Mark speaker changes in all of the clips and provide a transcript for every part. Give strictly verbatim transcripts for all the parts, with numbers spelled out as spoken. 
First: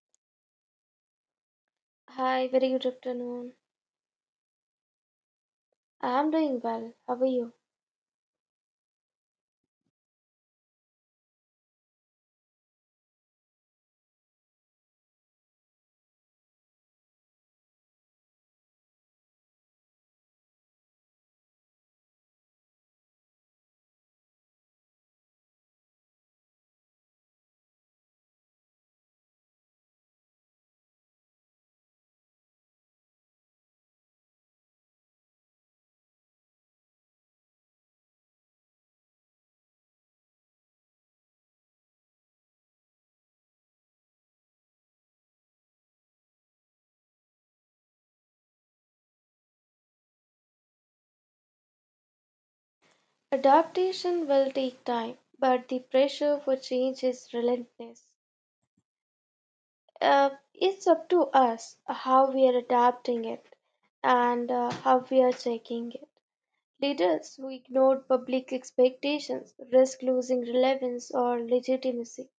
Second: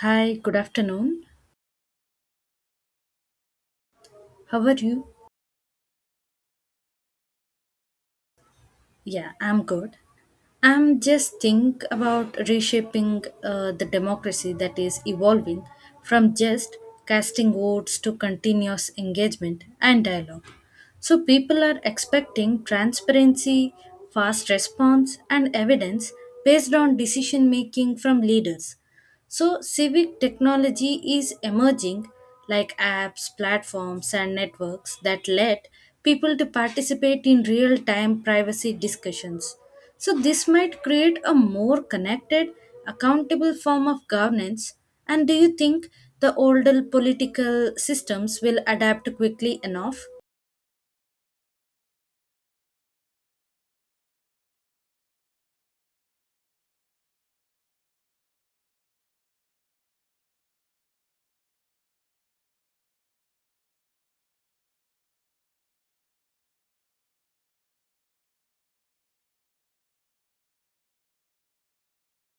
Speaker 1: Hi, good afternoon.
Speaker 2: Hi, very good afternoon.
Speaker 1: How are you?
Speaker 2: I am doing well. How are you?
Speaker 1: Yeah, I'm good. I'm just think about reshaping uh, the democracy that is evolving from just casting votes to continuous engagement and dialogue. So people are expecting transparency, fast response, and evidence based on decision making from leaders. So civic technology is emerging like apps, platforms, and networks that let people to participate in real time privacy discussions. So this might create a more connected, accountable form of governance. And do you think the older political systems will adapt quickly enough?
Speaker 2: Adaptation will take time, but the pressure for change is relentless. Uh, it's up to us how we are adapting it and uh, how we are checking it. Leaders who ignore public expectations risk losing relevance or legitimacy.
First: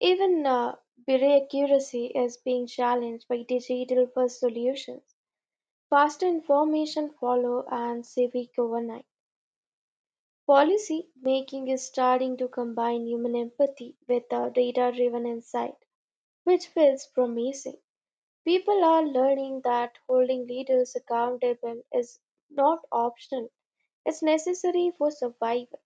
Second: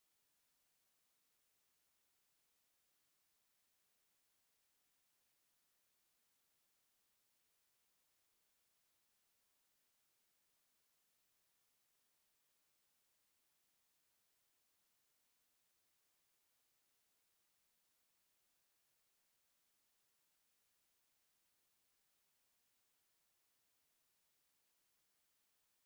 Speaker 2: Even uh, bureau accuracy is being challenged by digital first solutions. Faster information follow and civic overnight. Policy making is starting to combine human empathy with a data driven insight, which feels promising. People are learning that holding leaders accountable is not optional, it's necessary for survival.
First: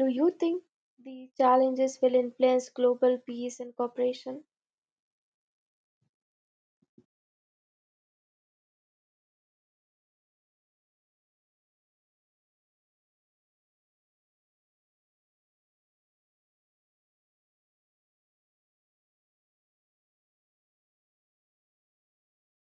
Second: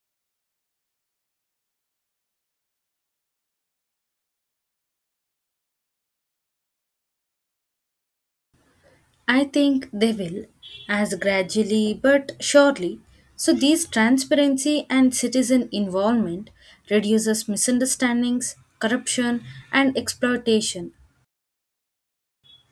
Speaker 2: Do you think the challenges will influence global peace and cooperation?
Speaker 1: I think they will, as gradually but surely. So, these transparency and citizen involvement reduces misunderstandings, corruption, and exploitation,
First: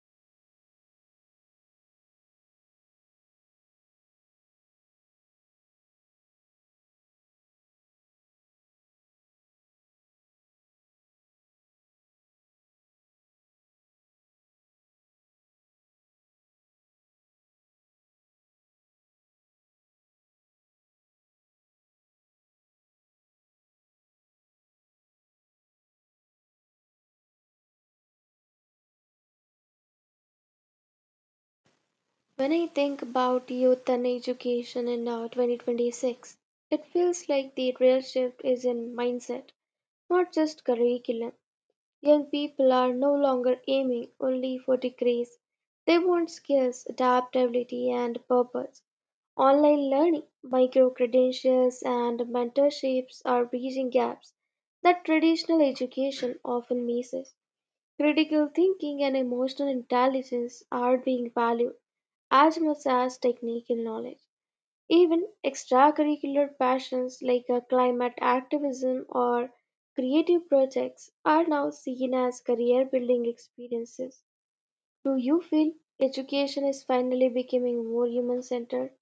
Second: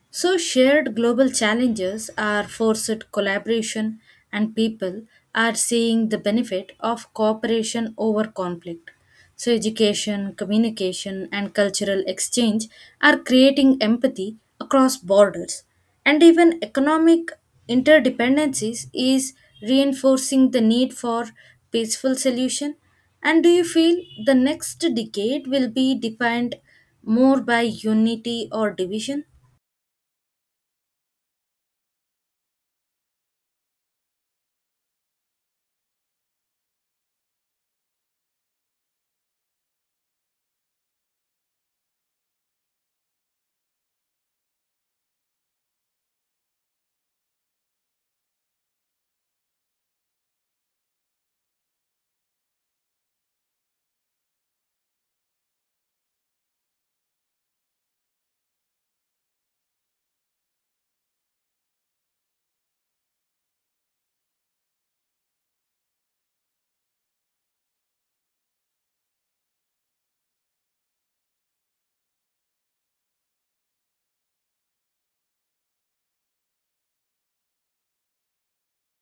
Speaker 1: so, shared global challenges are forced collaboration, and people are seeing the benefit of cooperation over conflict. So, education, communication, and cultural exchange are creating empathy across borders, and even economic interdependencies is reinforcing the need for peaceful solution. And do you feel the next decade will be defined more by unity or division?
Speaker 2: When I think about youth and education in uh, twenty twenty-six, it feels like the real shift is in mindset, not just curriculum. Young people are no longer aiming only for degrees. They want skills, adaptability, and purpose. Online learning, micro credentials, and mentorships are bridging gaps that traditional education often misses. Critical thinking and emotional intelligence are being valued as much as technical knowledge. Even extracurricular passions like uh, climate activism or creative projects are now seen as career building experiences. Do you feel education is finally becoming more human centered?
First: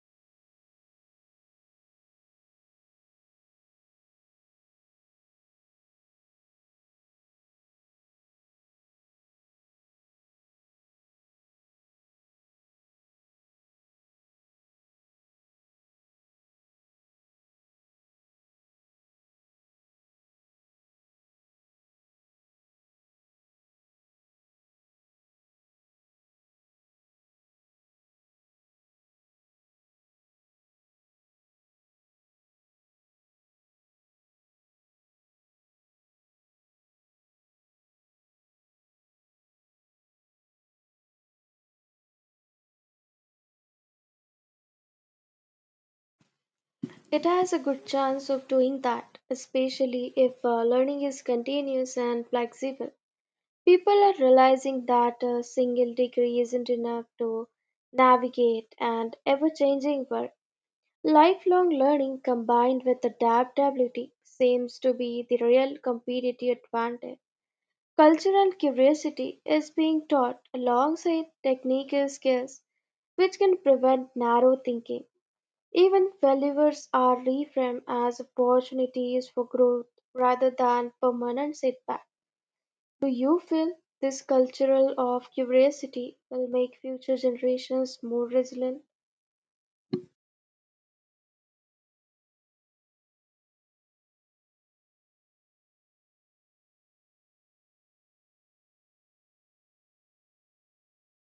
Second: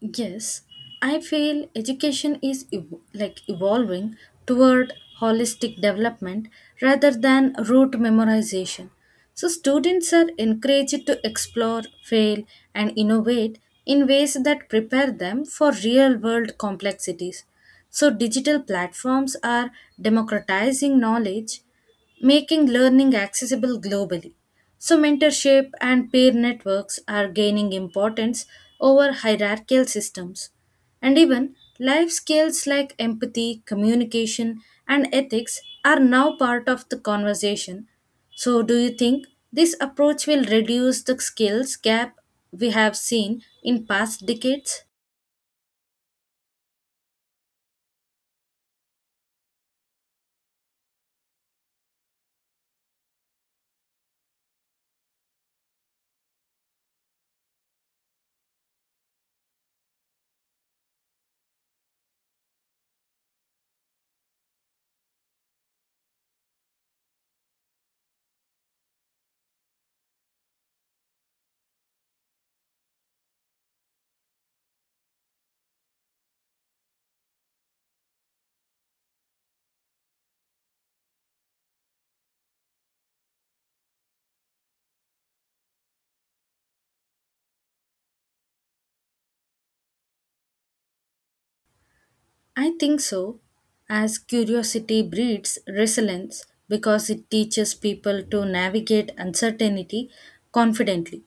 Speaker 1: Yes, I feel education is ev- like evolving toward holistic development rather than rote memorization. So, students are encouraged to explore, fail, and innovate in ways that prepare them for real world complexities. So, digital platforms are democratizing knowledge making learning accessible globally. So, mentorship and peer networks are gaining importance over hierarchical systems. And even life skills like empathy, communication, and ethics are now part of the conversation. So, do you think this approach will reduce the skills gap we have seen in past decades?
Speaker 2: It has a good chance of doing that, especially if uh, learning is continuous and flexible. People are realizing that a single degree isn't enough to navigate an ever changing world. Lifelong learning combined with adaptability seems to be the real competitive advantage. Cultural curiosity is being taught alongside technical skills, which can prevent narrow thinking. Even failures are reframed as opportunities for growth rather than permanent setbacks. Do you feel this cultural of curiosity will make future generations more resilient?
Speaker 1: I think so, as curiosity breeds resilience because it teaches people to navigate uncertainty confidently.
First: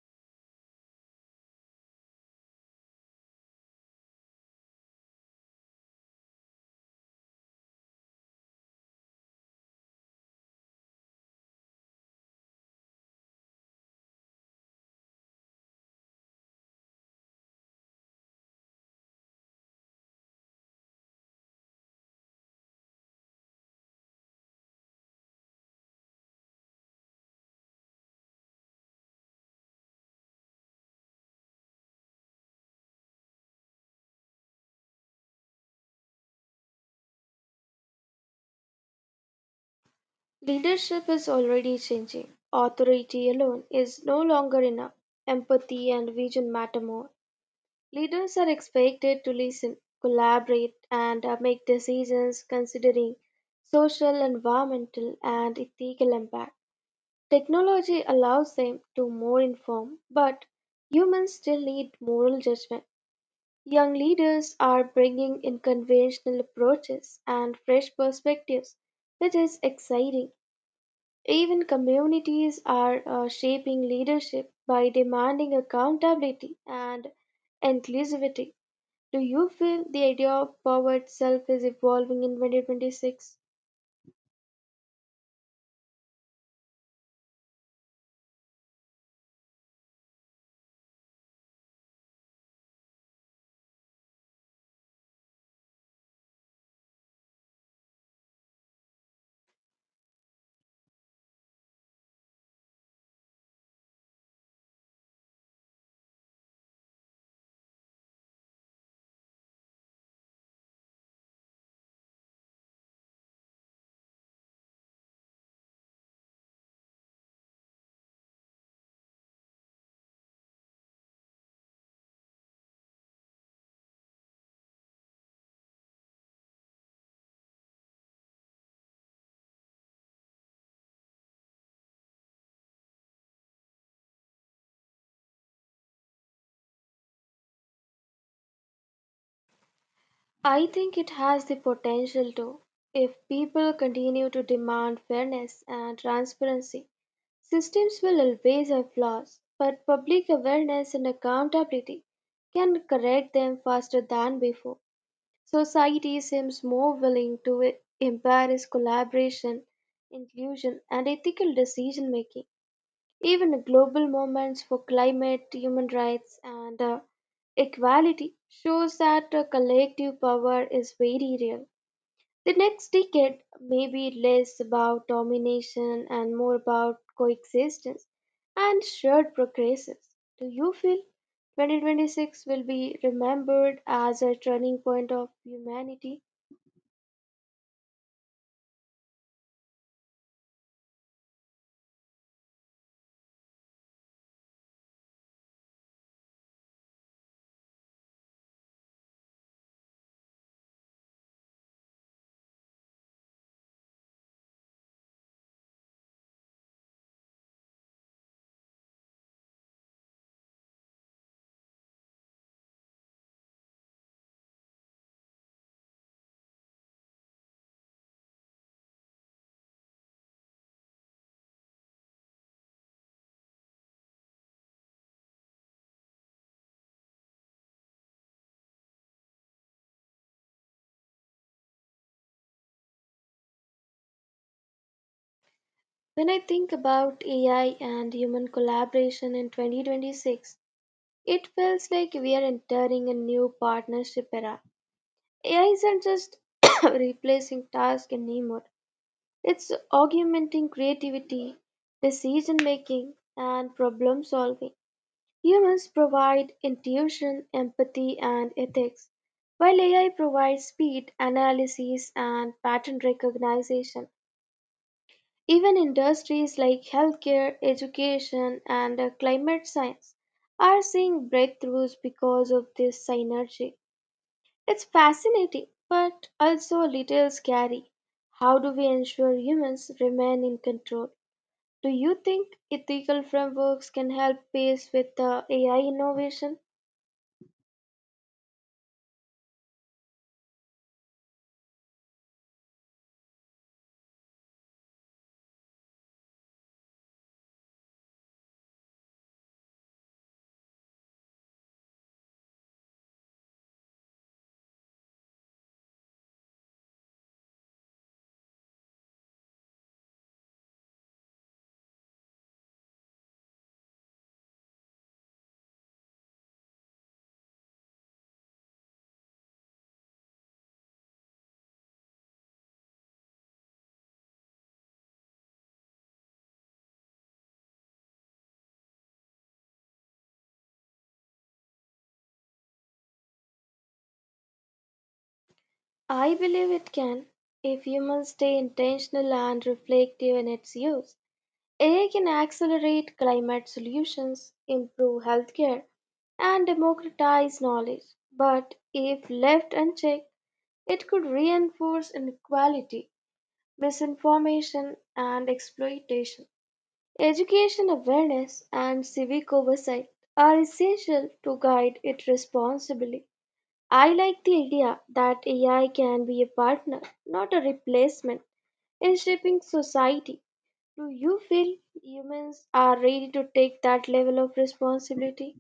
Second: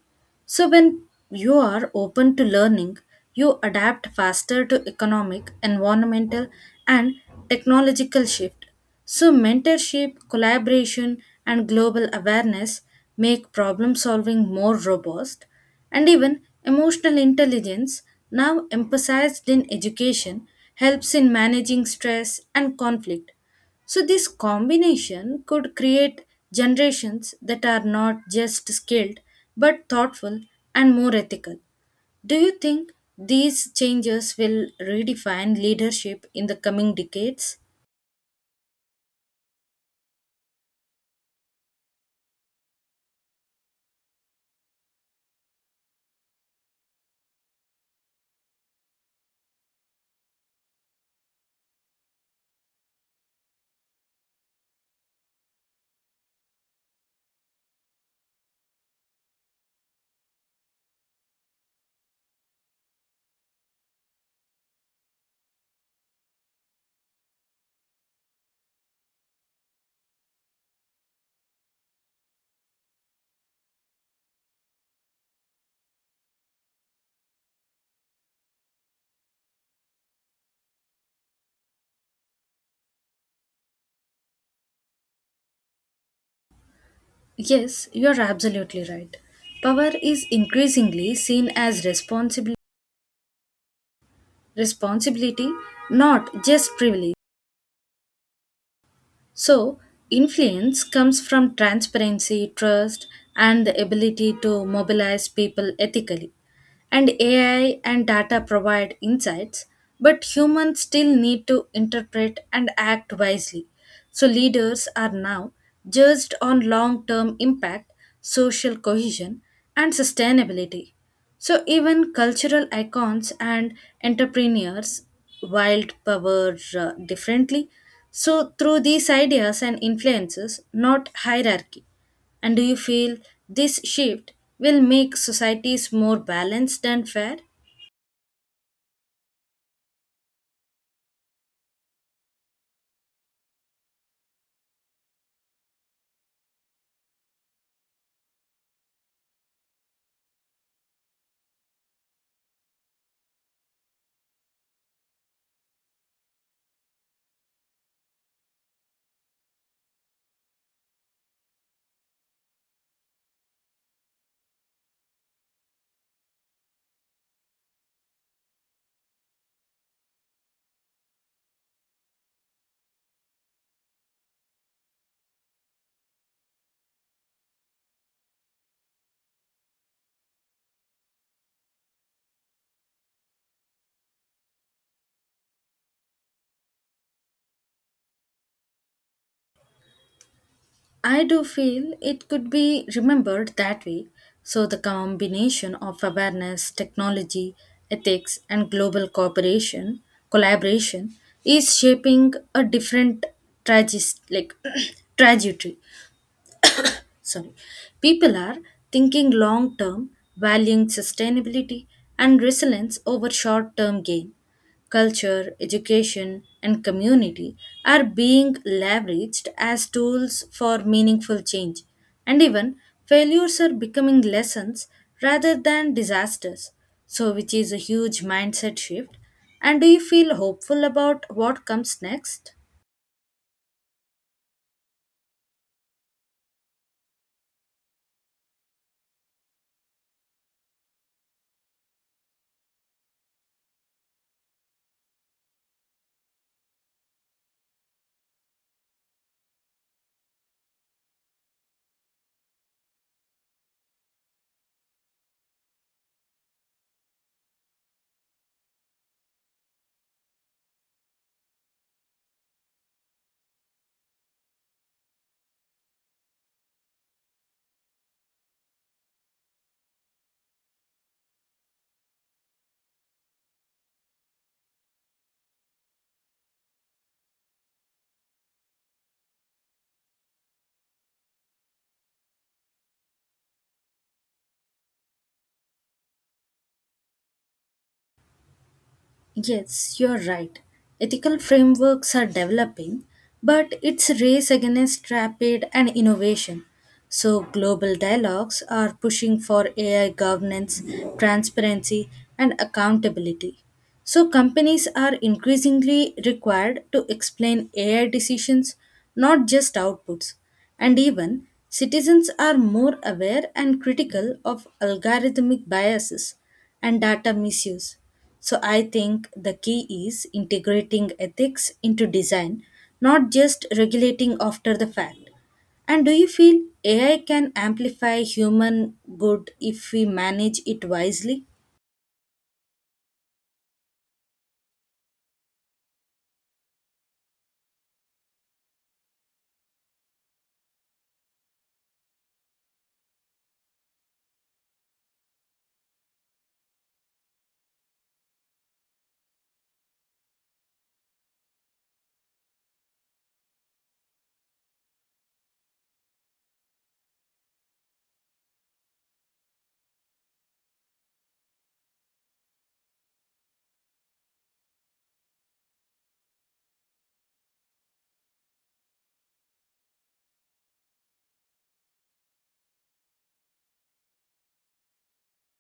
Speaker 1: So, when you are open to learning, you adapt faster to economic, environmental, and technological shift so, mentorship, collaboration, and global awareness make problem solving more robust, and even emotional intelligence, now emphasized in education, helps in managing stress and conflict. So, this combination could create generations that are not just skilled but thoughtful and more ethical. Do you think these changes will redefine leadership in the coming decades?
Speaker 2: Leadership is already changing. Authority alone is no longer enough. Empathy and vision matter more. Leaders are expected to listen, collaborate, and uh, make decisions considering social, environmental, and ethical impact. Technology allows them to more inform, but humans still need moral judgment. Young leaders are bringing in conventional approaches and fresh perspectives, which is exciting. Even communities are uh, shaping leadership by demanding accountability and inclusivity. Do you feel the idea of power itself is evolving in twenty twenty-six?
Speaker 1: Yes, you are absolutely right. Power is increasingly seen as responsibil- responsibility, not just privilege. So, influence comes from transparency, trust, and the ability to mobilize people ethically. And A I and data provide insights, but humans still need to interpret and act wisely. So, leaders are now judged on long term impact social cohesion, and sustainability. So, even cultural icons and entrepreneurs wield power uh, differently. So, through these ideas and influences, not hierarchy. And do you feel this shift will make societies more balanced and fair?
Speaker 2: I think it has the potential to. If people continue to demand fairness and transparency, systems will always have flaws, but public awareness and accountability can correct them faster than before. Society seems more willing to e- embrace collaboration, inclusion, and ethical decision making. Even global movements for climate, human rights, and uh, equality shows that uh, collective power is very real. The next decade may be less about domination and more about coexistence and shared progresses. Do you feel two thousand twenty-six will be remembered as a turning point of humanity?
Speaker 1: I do feel it could be remembered that way. So, the combination of awareness, technology, ethics, and global cooperation, collaboration is shaping a different tragis- like, trajectory sorry, people are thinking long term, valuing sustainability and resilience over short term gain. Culture, education, and community are being leveraged as tools for meaningful change, and even failures are becoming lessons rather than disasters. So, which is a huge mindset shift. And do you feel hopeful about what comes next?
Speaker 2: When I think about A I and human collaboration in twenty twenty-six, it feels like we are entering a new partnership era. A I isn't just replacing tasks anymore, it's augmenting creativity, decision making, and problem solving. Humans provide intuition, empathy, and ethics, while A I provides speed, analysis, and pattern recognition. Even industries like healthcare, education, and uh, climate science are seeing breakthroughs because of this synergy. It's fascinating, but also a little scary. How do we ensure humans remain in control? Do you think ethical frameworks can help pace with the A I innovation?
Speaker 1: Yes, you're right. Ethical frameworks are developing, but it's a race against rapid and innovation. So, global dialogues are pushing for A I governance, transparency, and accountability. So, companies are increasingly required to explain A I decisions, not just outputs. And even citizens are more aware and critical of algorithmic biases and data misuse. So I think the key is integrating ethics into design, not just regulating after the fact. And do you feel A I can amplify human good if we manage it wisely?
Speaker 2: I believe it can if humans stay intentional and reflective in its use. A I can accelerate climate solutions, improve healthcare, and democratize knowledge. But if left unchecked, it could reinforce inequality, misinformation, and exploitation. Education awareness and civic oversight are essential to guide it responsibly. I like the idea that A I can be a partner, not a replacement, in shaping society. Do you feel humans are ready to take that level of responsibility?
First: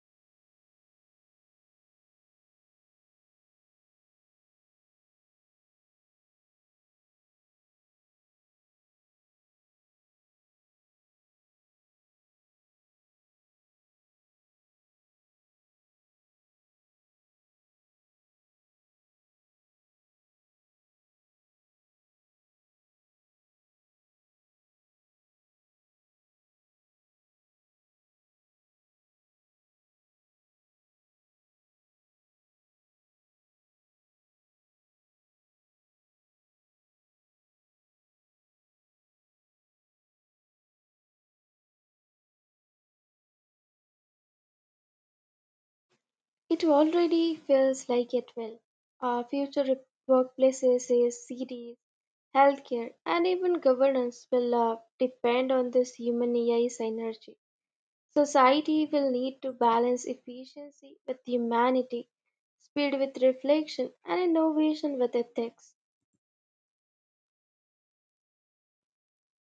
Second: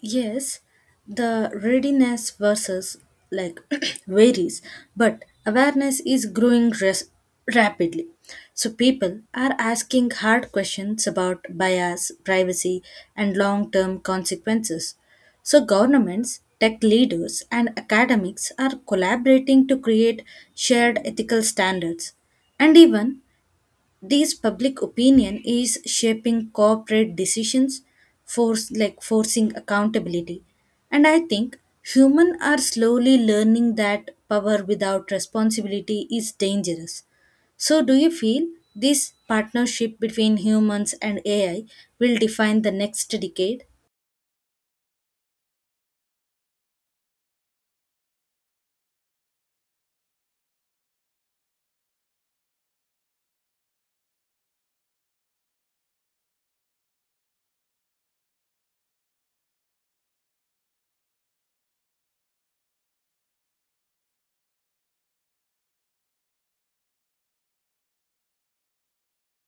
Speaker 1: Yes, the readiness versus like varies, but awareness is growing res- rapidly. So people are asking hard questions about bias, privacy, and long-term consequences. So governments, tech leaders, and academics are collaborating to create shared ethical standards. And even this public opinion is shaping corporate decisions, force like forcing accountability. And I think humans are slowly learning that power without responsibility is dangerous. So, do you feel this partnership between humans and A I will define the next decade?
Speaker 2: It already feels like it will. Our future re- workplaces, is cities, healthcare, and even governance will uh, depend on this human A I synergy. Society will need to balance efficiency with humanity, speed with reflection, and innovation with ethics.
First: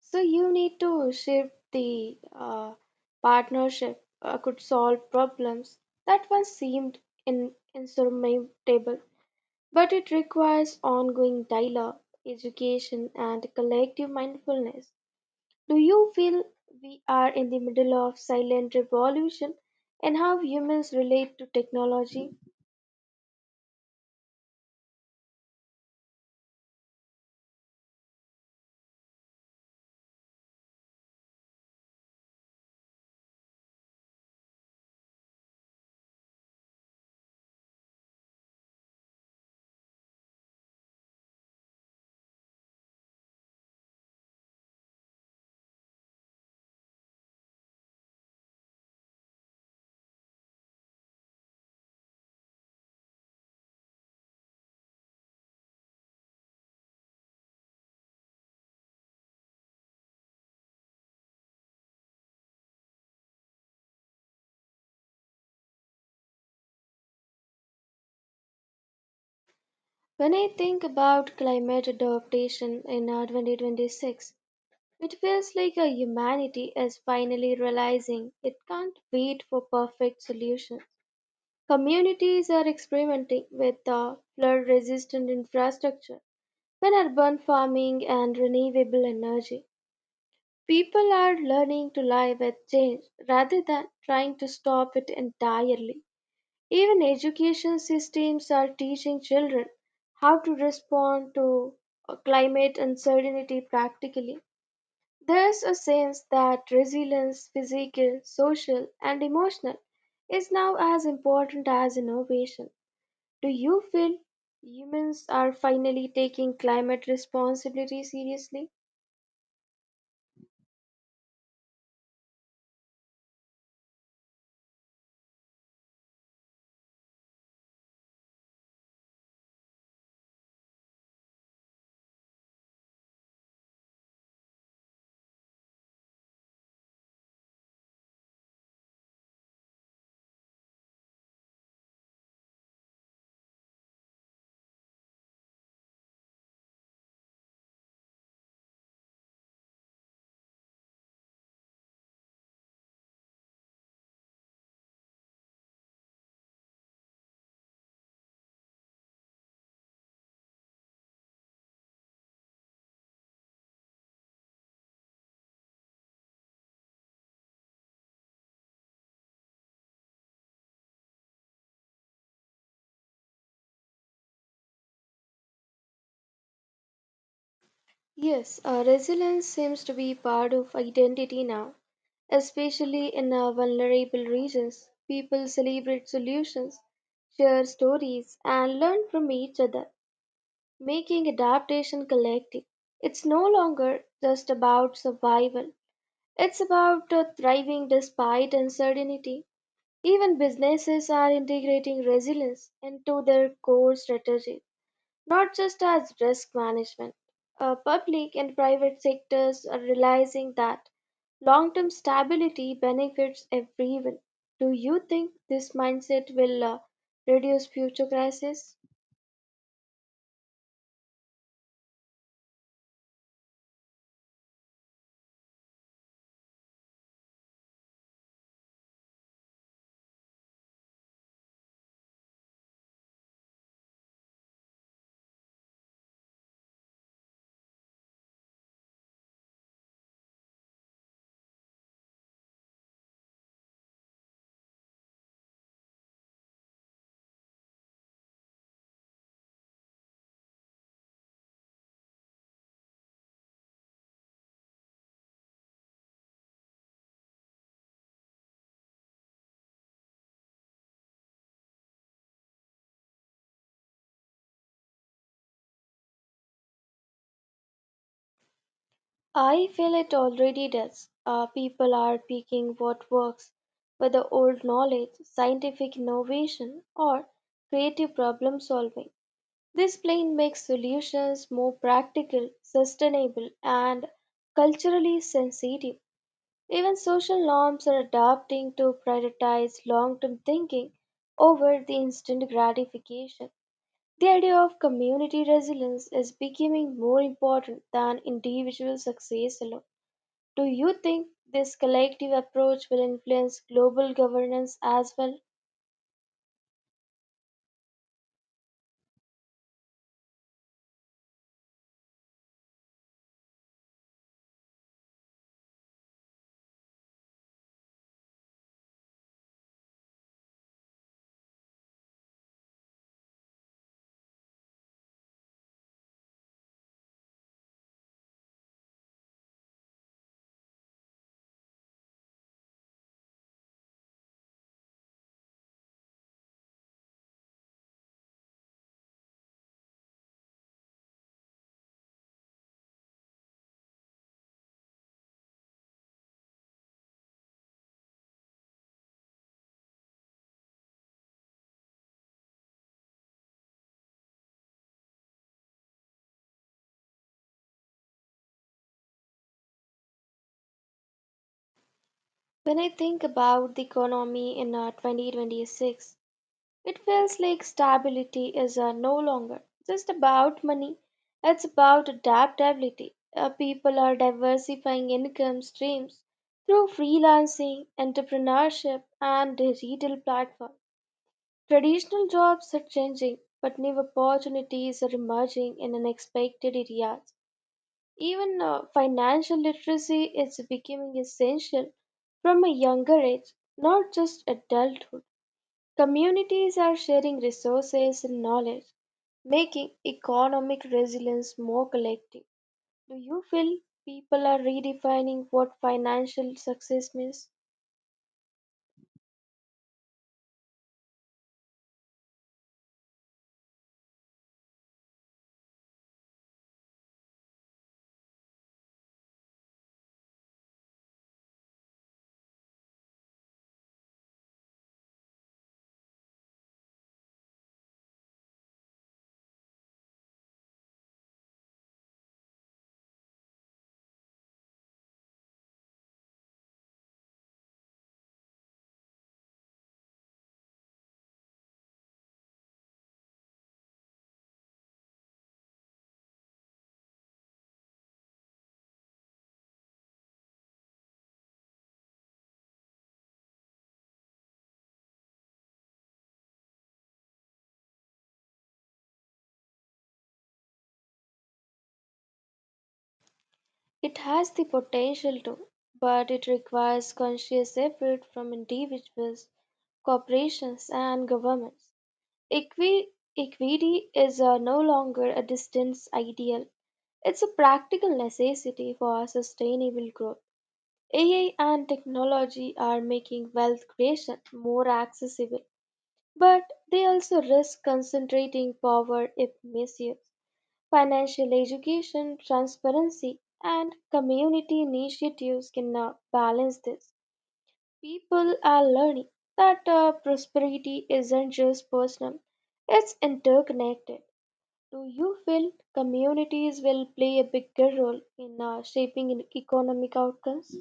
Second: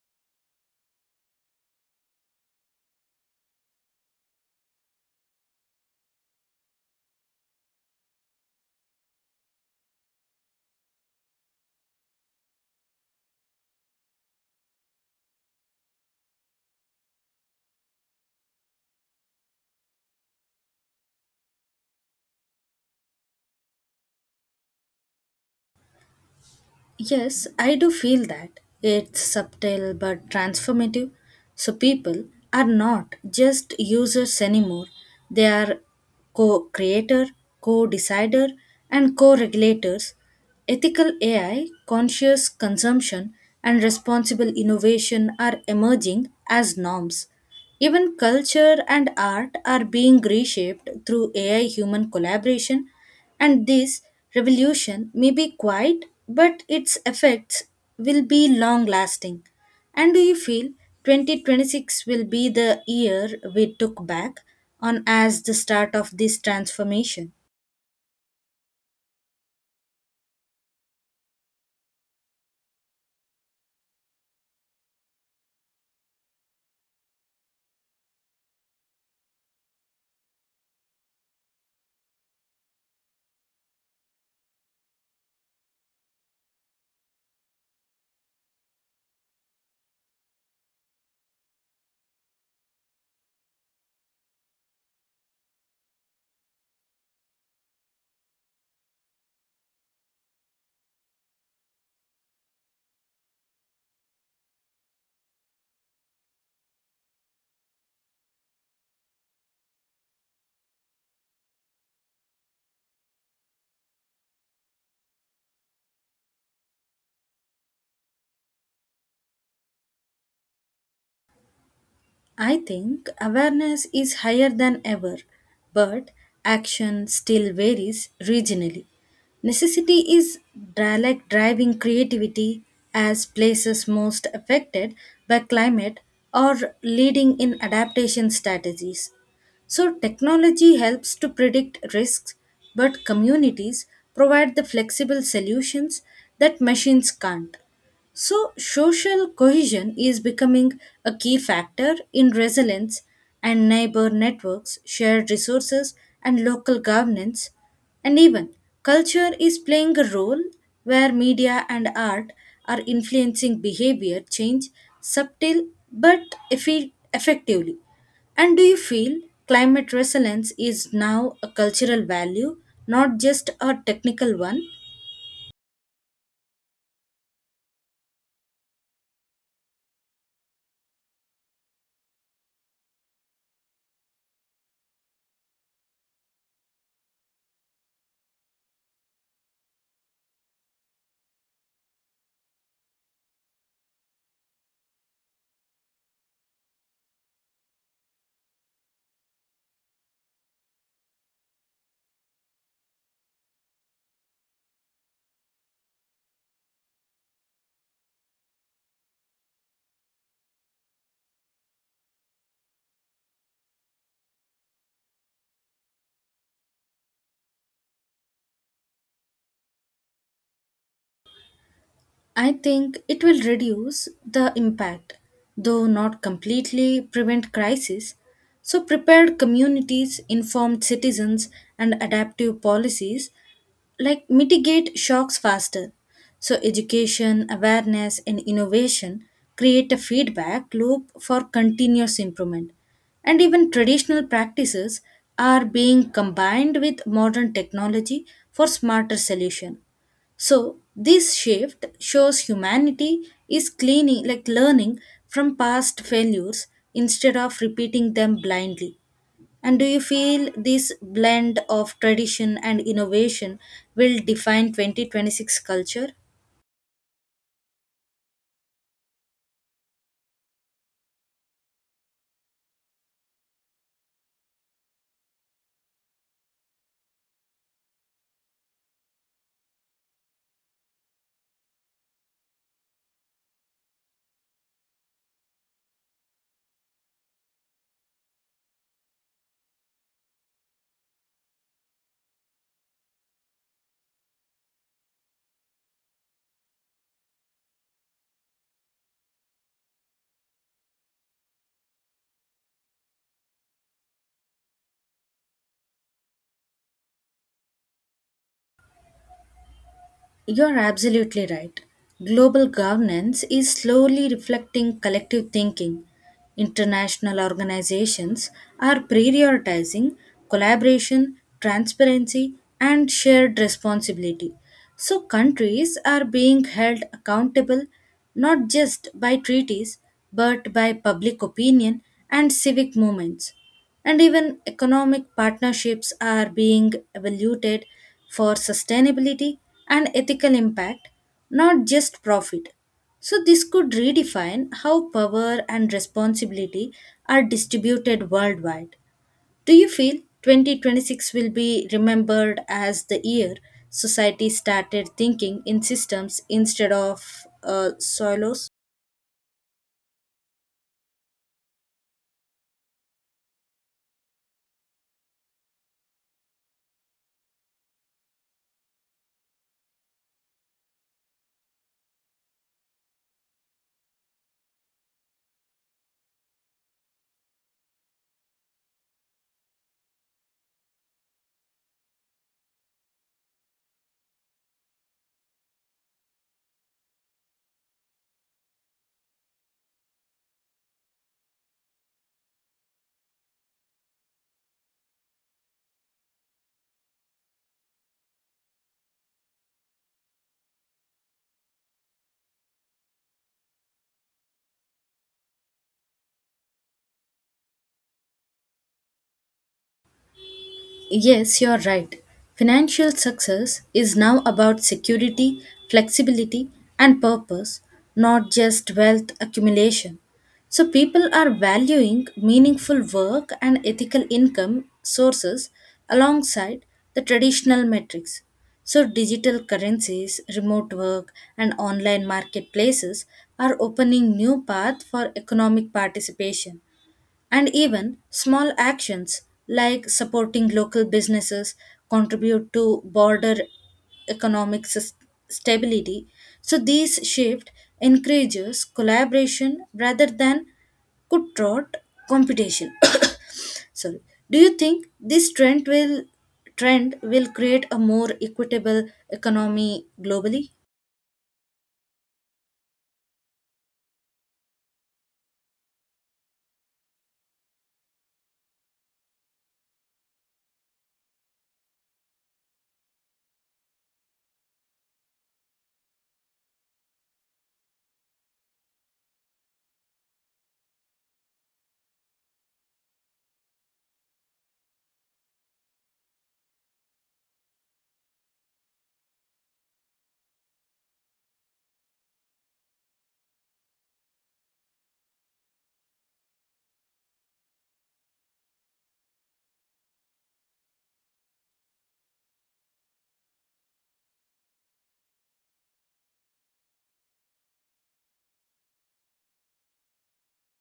Speaker 2: So you need to shift the uh, partnership uh, could solve problems that once seemed in, insurmountable, but it requires ongoing dialogue, education, and collective mindfulness. Do you feel we are in the middle of silent revolution in how humans relate to technology?
Speaker 1: Yes, I do feel that. It's subtle but transformative. So people are not just users anymore. They are co-creator, co-decider and co-regulators. Ethical A I, conscious consumption and responsible innovation are emerging as norms. Even culture and art are being reshaped through A I human collaboration and this revolution may be quiet, but its effects will be long lasting. And do you feel twenty twenty-six will be the year we took back on as the start of this transformation?
Speaker 2: When I think about climate adaptation in uh, twenty twenty-six, it feels like uh, humanity is finally realizing it can't wait for perfect solutions. Communities are experimenting with uh, flood resistant infrastructure and urban farming and renewable energy. People are learning to live with change rather than trying to stop it entirely. Even education systems are teaching children how to respond to uh, climate uncertainty practically. There's a sense that resilience, physical, social, and emotional, is now as important as innovation. Do you feel humans are finally taking climate responsibility seriously?
Speaker 1: I think awareness is higher than ever, but action still varies regionally. Necessity is dri- like driving creativity as places most affected by climate or leading in adaptation strategies. So, technology helps to predict risks, but communities provide the flexible solutions that machines can't. So, social cohesion is becoming a key factor in resilience, and neighbor networks, shared resources, and local governance, and even culture is playing a role where media and art are influencing behavior change subtle but effi- effectively. And do you feel climate resilience is now a cultural value, not just a technical one?
Speaker 2: Yes, uh, resilience seems to be part of identity now, especially in our vulnerable regions. People celebrate solutions, share stories, and learn from each other, making adaptation collective. It's no longer just about survival, it's about uh, thriving despite uncertainty. Even businesses are integrating resilience into their core strategies not just as risk management. Uh, public and private sectors are realizing that long term stability benefits everyone. Do you think this mindset will uh, reduce future crises?
Speaker 1: I think it will reduce the impact, though not completely prevent crisis. So, prepared communities, informed citizens, and adaptive policies like mitigate shocks faster. So, education, awareness, and innovation create a feedback loop for continuous improvement. And even traditional practices are being combined with modern technology for smarter solution. So this shift shows humanity is cleaning like learning from past failures instead of repeating them blindly. And do you feel this blend of tradition and innovation will define twenty twenty-six culture?
Speaker 2: I feel it already does. Uh, people are picking what works, whether old knowledge, scientific innovation, or creative problem solving. This plan makes solutions more practical, sustainable, and culturally sensitive. Even social norms are adapting to prioritize long term thinking over the instant gratification. The idea of community resilience is becoming more important than individual success alone. Do you think this collective approach will influence global governance as well?
Speaker 1: You're absolutely right. Global governance is slowly reflecting collective thinking. International organizations are prioritizing collaboration, transparency, and shared responsibility. So, countries are being held accountable not just by treaties but by public opinion and civic movements and even economic partnerships are being evaluated for sustainability and ethical impact, not just profit. So, this could redefine how power and responsibility are distributed worldwide. Do you feel twenty twenty-six will be remembered as the year society started thinking in systems instead of uh, silos?
Speaker 2: When I think about the economy in uh, twenty twenty-six, it feels like stability is uh, no longer just about money, it's about adaptability. Uh, people are diversifying income streams through freelancing, entrepreneurship, and digital platforms. Traditional jobs are changing, but new opportunities are emerging in unexpected areas. Even uh, financial literacy is becoming essential from a younger age, not just adulthood. Communities are sharing resources and knowledge, making economic resilience more collective. Do you feel people are redefining what financial success means?
Speaker 1: Yes, you're right. Financial success is now about security, flexibility, and purpose, not just wealth accumulation. So, people are valuing meaningful work and ethical income sources alongside the traditional metrics. So, digital currencies, remote work, and online marketplaces are opening new paths for economic participation. And even small actions like supporting local businesses contribute to border economic sus- stability. So these shift encourages collaboration rather than cutthroat competition. Sorry. Do you think this trend will trend will create a more equitable economy globally?
Speaker 2: It has the potential to, but it requires conscious effort from individuals, corporations, and governments. Equi- Equity is uh, no longer a distant ideal, it's a practical necessity for sustainable growth. A I and technology are making wealth creation more accessible, but they also risk concentrating power if misused. Financial education, transparency, and community initiatives cannot balance this. People are learning that uh, prosperity isn't just personal, it's interconnected. Do you feel communities will play a bigger role in uh, shaping economic outcomes?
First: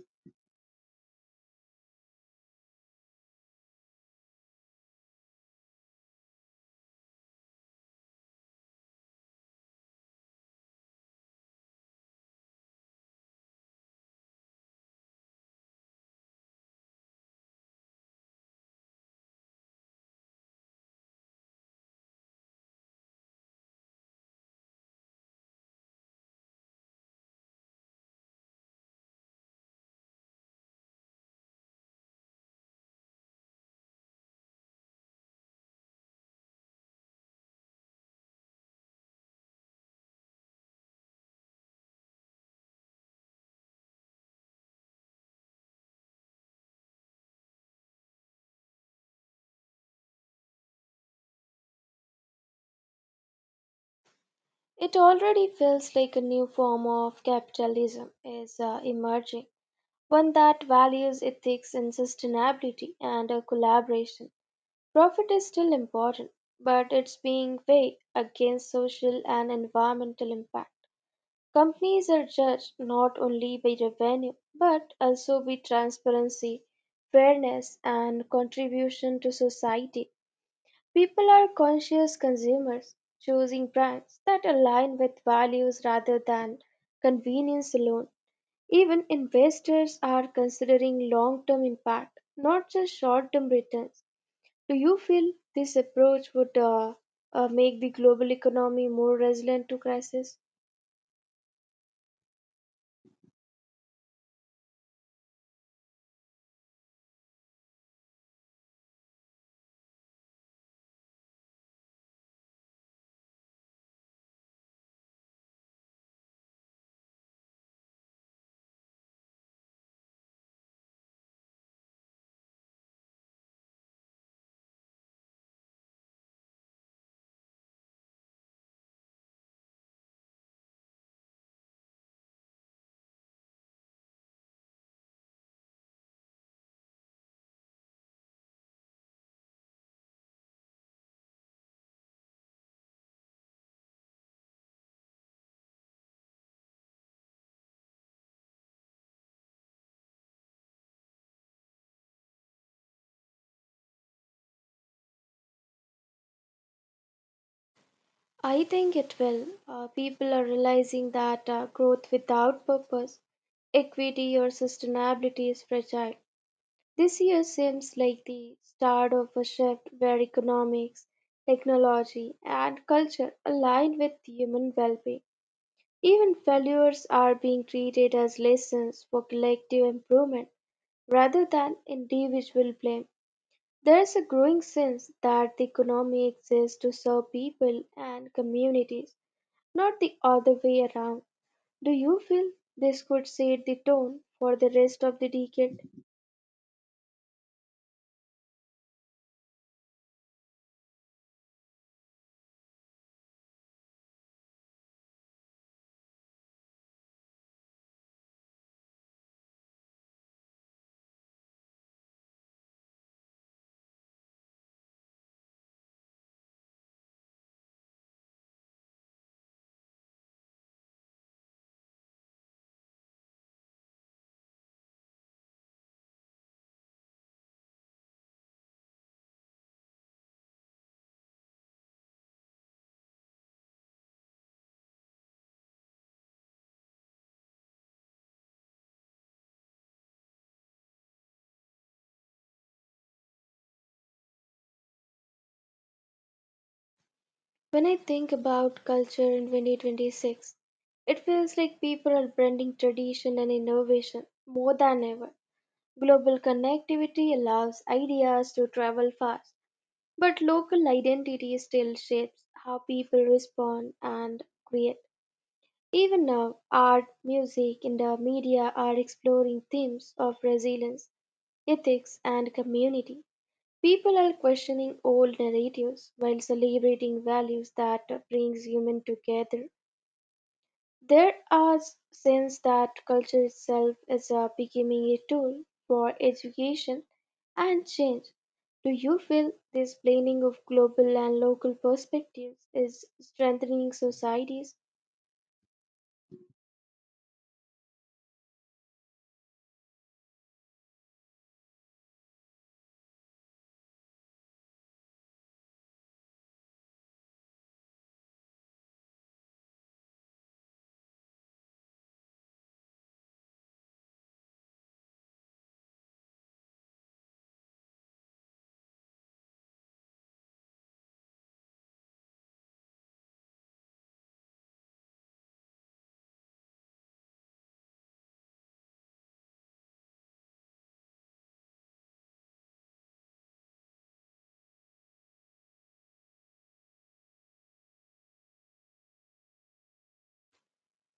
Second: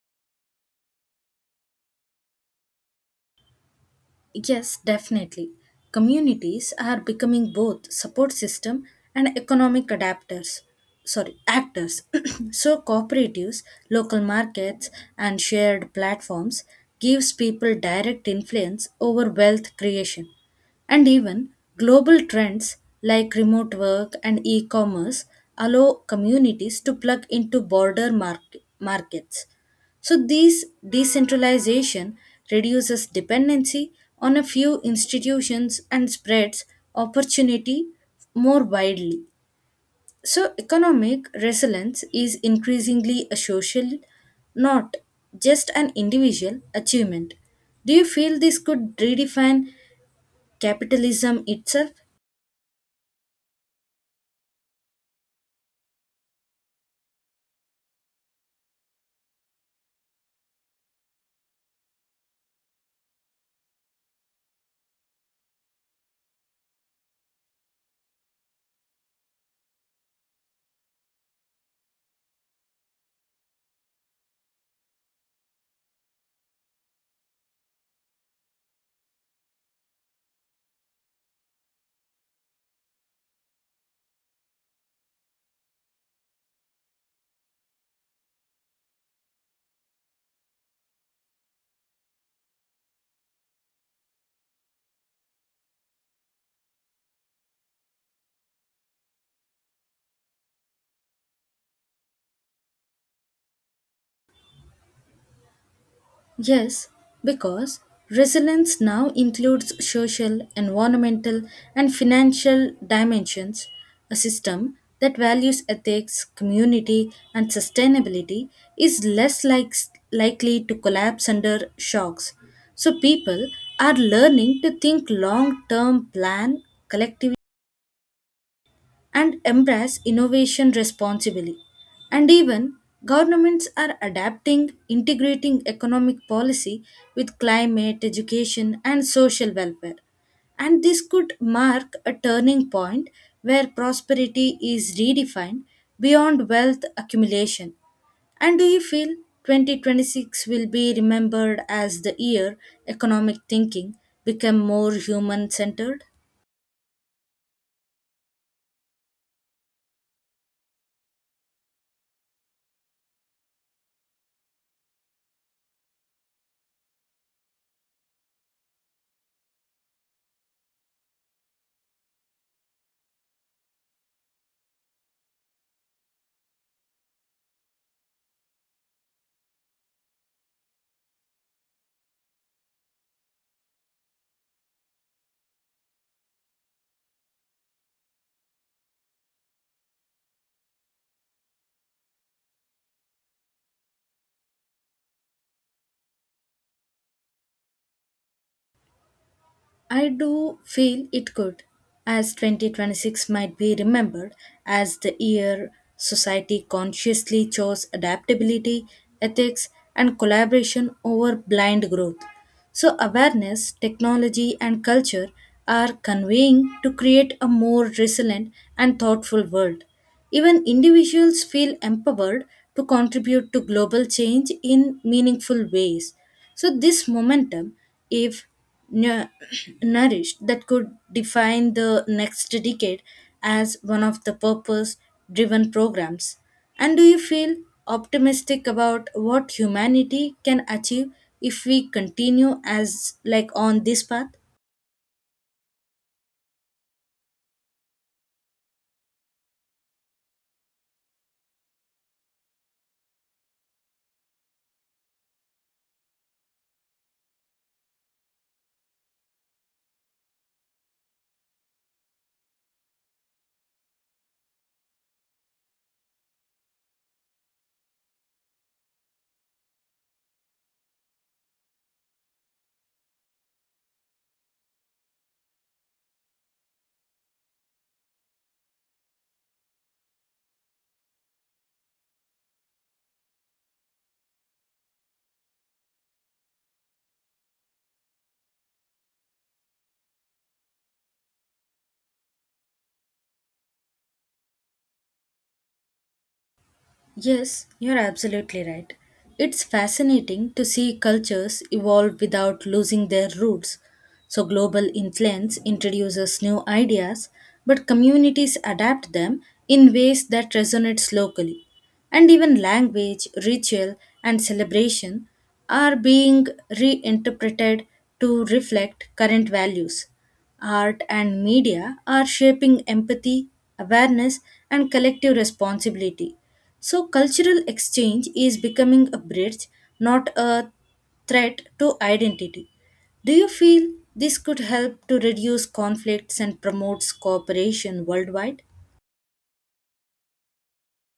Speaker 1: Yes, definitely. Communities are becoming both support system and economic adapters. Sorry, actors. so cooperatives, local markets and shared platforms gives people direct influence over wealth creation. And even global trends like remote work and e-commerce allow communities to plug into border mark- markets. So these decentralization reduces dependency on a few institutions and spreads opportunity more widely. So economic resilience is increasingly a social, not just an individual achievement. Do you feel this could redefine capitalism itself?
Speaker 2: It already feels like a new form of capitalism is uh, emerging, one that values ethics and sustainability and uh, collaboration. Profit is still important, but it's being weighed against social and environmental impact. Companies are judged not only by revenue, but also by transparency, fairness, and contribution to society. People are conscious consumers, choosing brands that align with values rather than convenience alone. Even investors are considering long term impact, not just short term returns. Do you feel this approach would uh, uh, make the global economy more resilient to crisis?
Speaker 1: Yes, because resilience now includes social, environmental, and financial dimensions, a system that values ethics, community, and sustainability is less like, likely to collapse under shocks. So people are learning to think long-term plan collectively and embrace innovation responsibly. And even governments are adapting, integrating economic policy with climate, education, and social welfare. And this could mark a turning point where prosperity is redefined beyond wealth accumulation. And do you feel twenty twenty-six will be remembered as the year economic thinking became more human centered?
Speaker 2: I think it will. Uh, people are realizing that uh, growth without purpose, equity, or sustainability is fragile. This year seems like the start of a shift where economics, technology, and culture align with human well being. Even failures are being treated as lessons for collective improvement rather than individual blame. There is a growing sense that the economy exists to serve people and communities, not the other way around. Do you feel this could set the tone for the rest of the decade?
Speaker 1: I do feel it could, as twenty twenty-six might be remembered as the year society consciously chose adaptability, ethics, and collaboration over blind growth. So, awareness, technology, and culture are conveying to create a more resilient and thoughtful world. Even individuals feel empowered to contribute to global change in meaningful ways. So, this momentum, if nu- nourished, that could define the next decade as one of the purpose driven programs. And do you feel optimistic about what humanity can achieve if we continue as like on this path?
Speaker 2: When I think about culture in twenty twenty-six, it feels like people are blending tradition and innovation more than ever. Global connectivity allows ideas to travel fast, but local identity still shapes how people respond and create. Even now, art, music, and the media are exploring themes of resilience, ethics, and community. People are questioning old narratives while celebrating values that brings humans together. There are sense that culture itself is uh, becoming a tool for education and change. Do you feel this blending of global and local perspectives is strengthening societies?
Speaker 1: Yes, you're absolutely right. It's fascinating to see cultures evolve without losing their roots. So, global influence introduces new ideas, but communities adapt them in ways that resonates locally. And even language, ritual, and celebration are being reinterpreted to reflect current values. Art and media are shaping empathy, awareness, and collective responsibility. So, cultural exchange is becoming a bridge, not a threat to identity. Do you feel this could help to reduce conflicts and promotes cooperation worldwide?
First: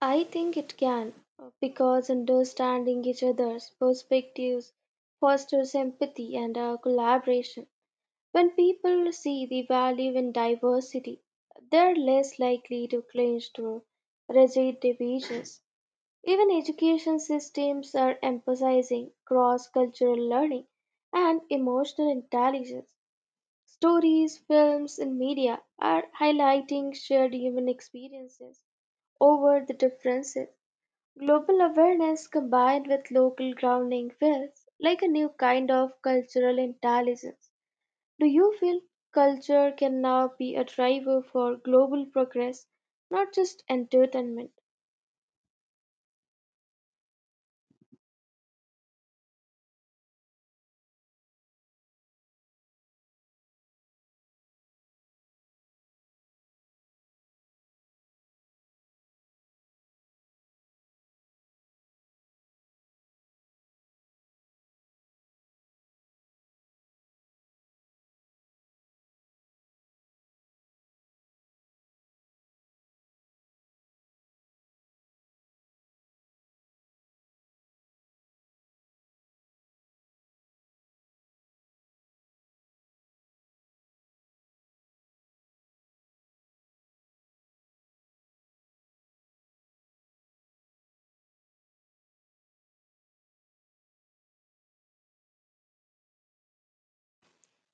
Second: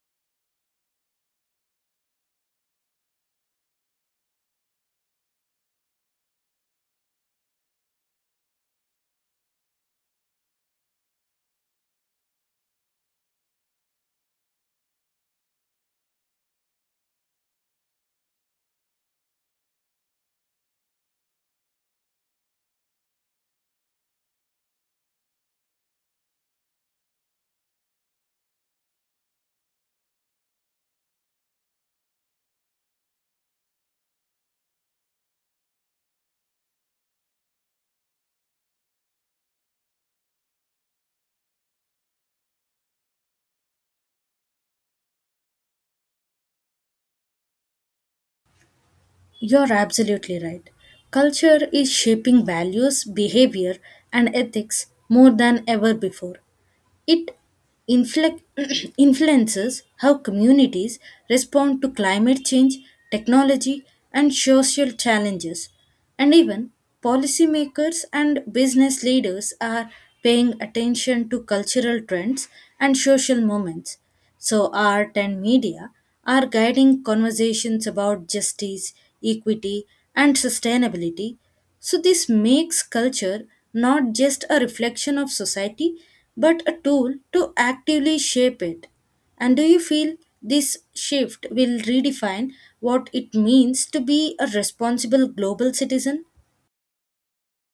Speaker 2: I think it can, uh, because understanding each other's perspectives fosters empathy and uh, collaboration. When people see the value in diversity, they're less likely to cling to rigid divisions. Even education systems are emphasizing cross cultural learning and emotional intelligence. Stories, films, and media are highlighting shared human experiences over the differences. Global awareness combined with local grounding feels like a new kind of cultural intelligence. Do you feel culture can now be a driver for global progress, not just entertainment?
Speaker 1: You're absolutely right. Culture is shaping values, behavior, and ethics more than ever before. It inflec- influences how communities respond to climate change, technology, and social challenges. And even policymakers and business leaders are paying attention to cultural trends and social movements. So, art and media are guiding conversations about justice, equity, and sustainability so, this makes culture not just a reflection of society, but a tool to actively shape it. And do you feel this shift will redefine what it means to be a responsible global citizen?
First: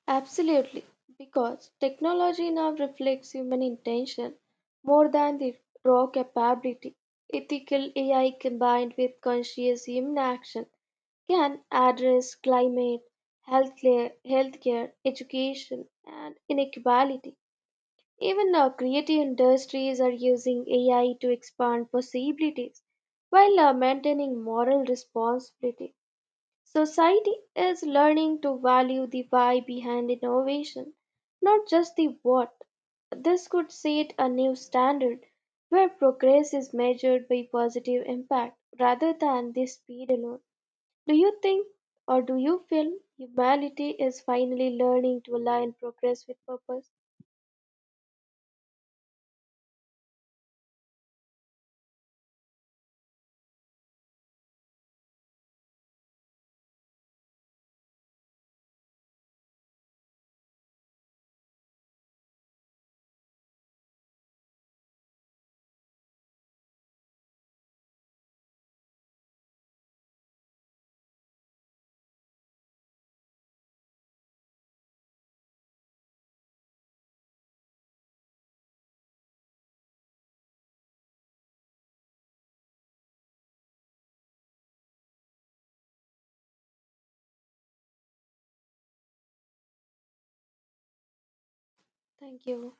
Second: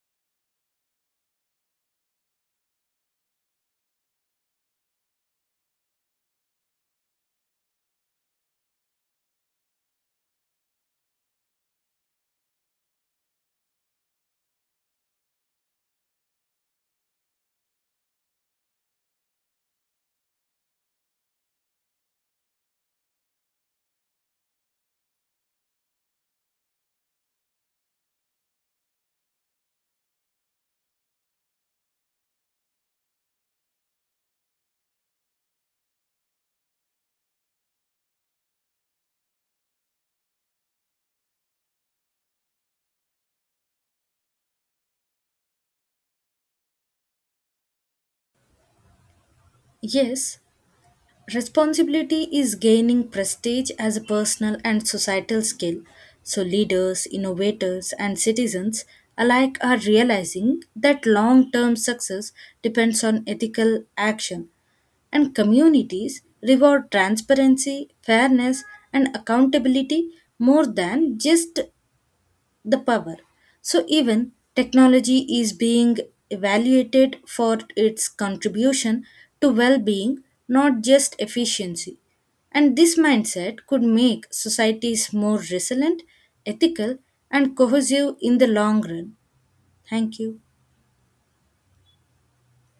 Speaker 2: Absolutely, because technology now reflects human intention more than the raw capability. Ethical A I combined with conscious human action can address climate, healthcare, healthcare education, and inequality. Even uh, creative industries are using A I to expand possibilities while uh, maintaining moral responsibility. Society is learning to value the why behind innovation, not just the what. This could set a new standard where progress is measured by positive impact rather than the speed alone. Do you think or do you feel humanity is finally learning to align progress with purpose?
Speaker 1: Yes, responsibility is gaining prestige as a personal and societal skill. So, leaders, innovators, and citizens alike are realizing that long term success depends on ethical action and communities reward transparency, fairness, and accountability more than just the power. So, even technology is being evaluated for its contribution to well being, not just efficiency. And this mindset could make societies more resilient, ethical, and cohesive in the long run. Thank you.
Speaker 2: Thank you.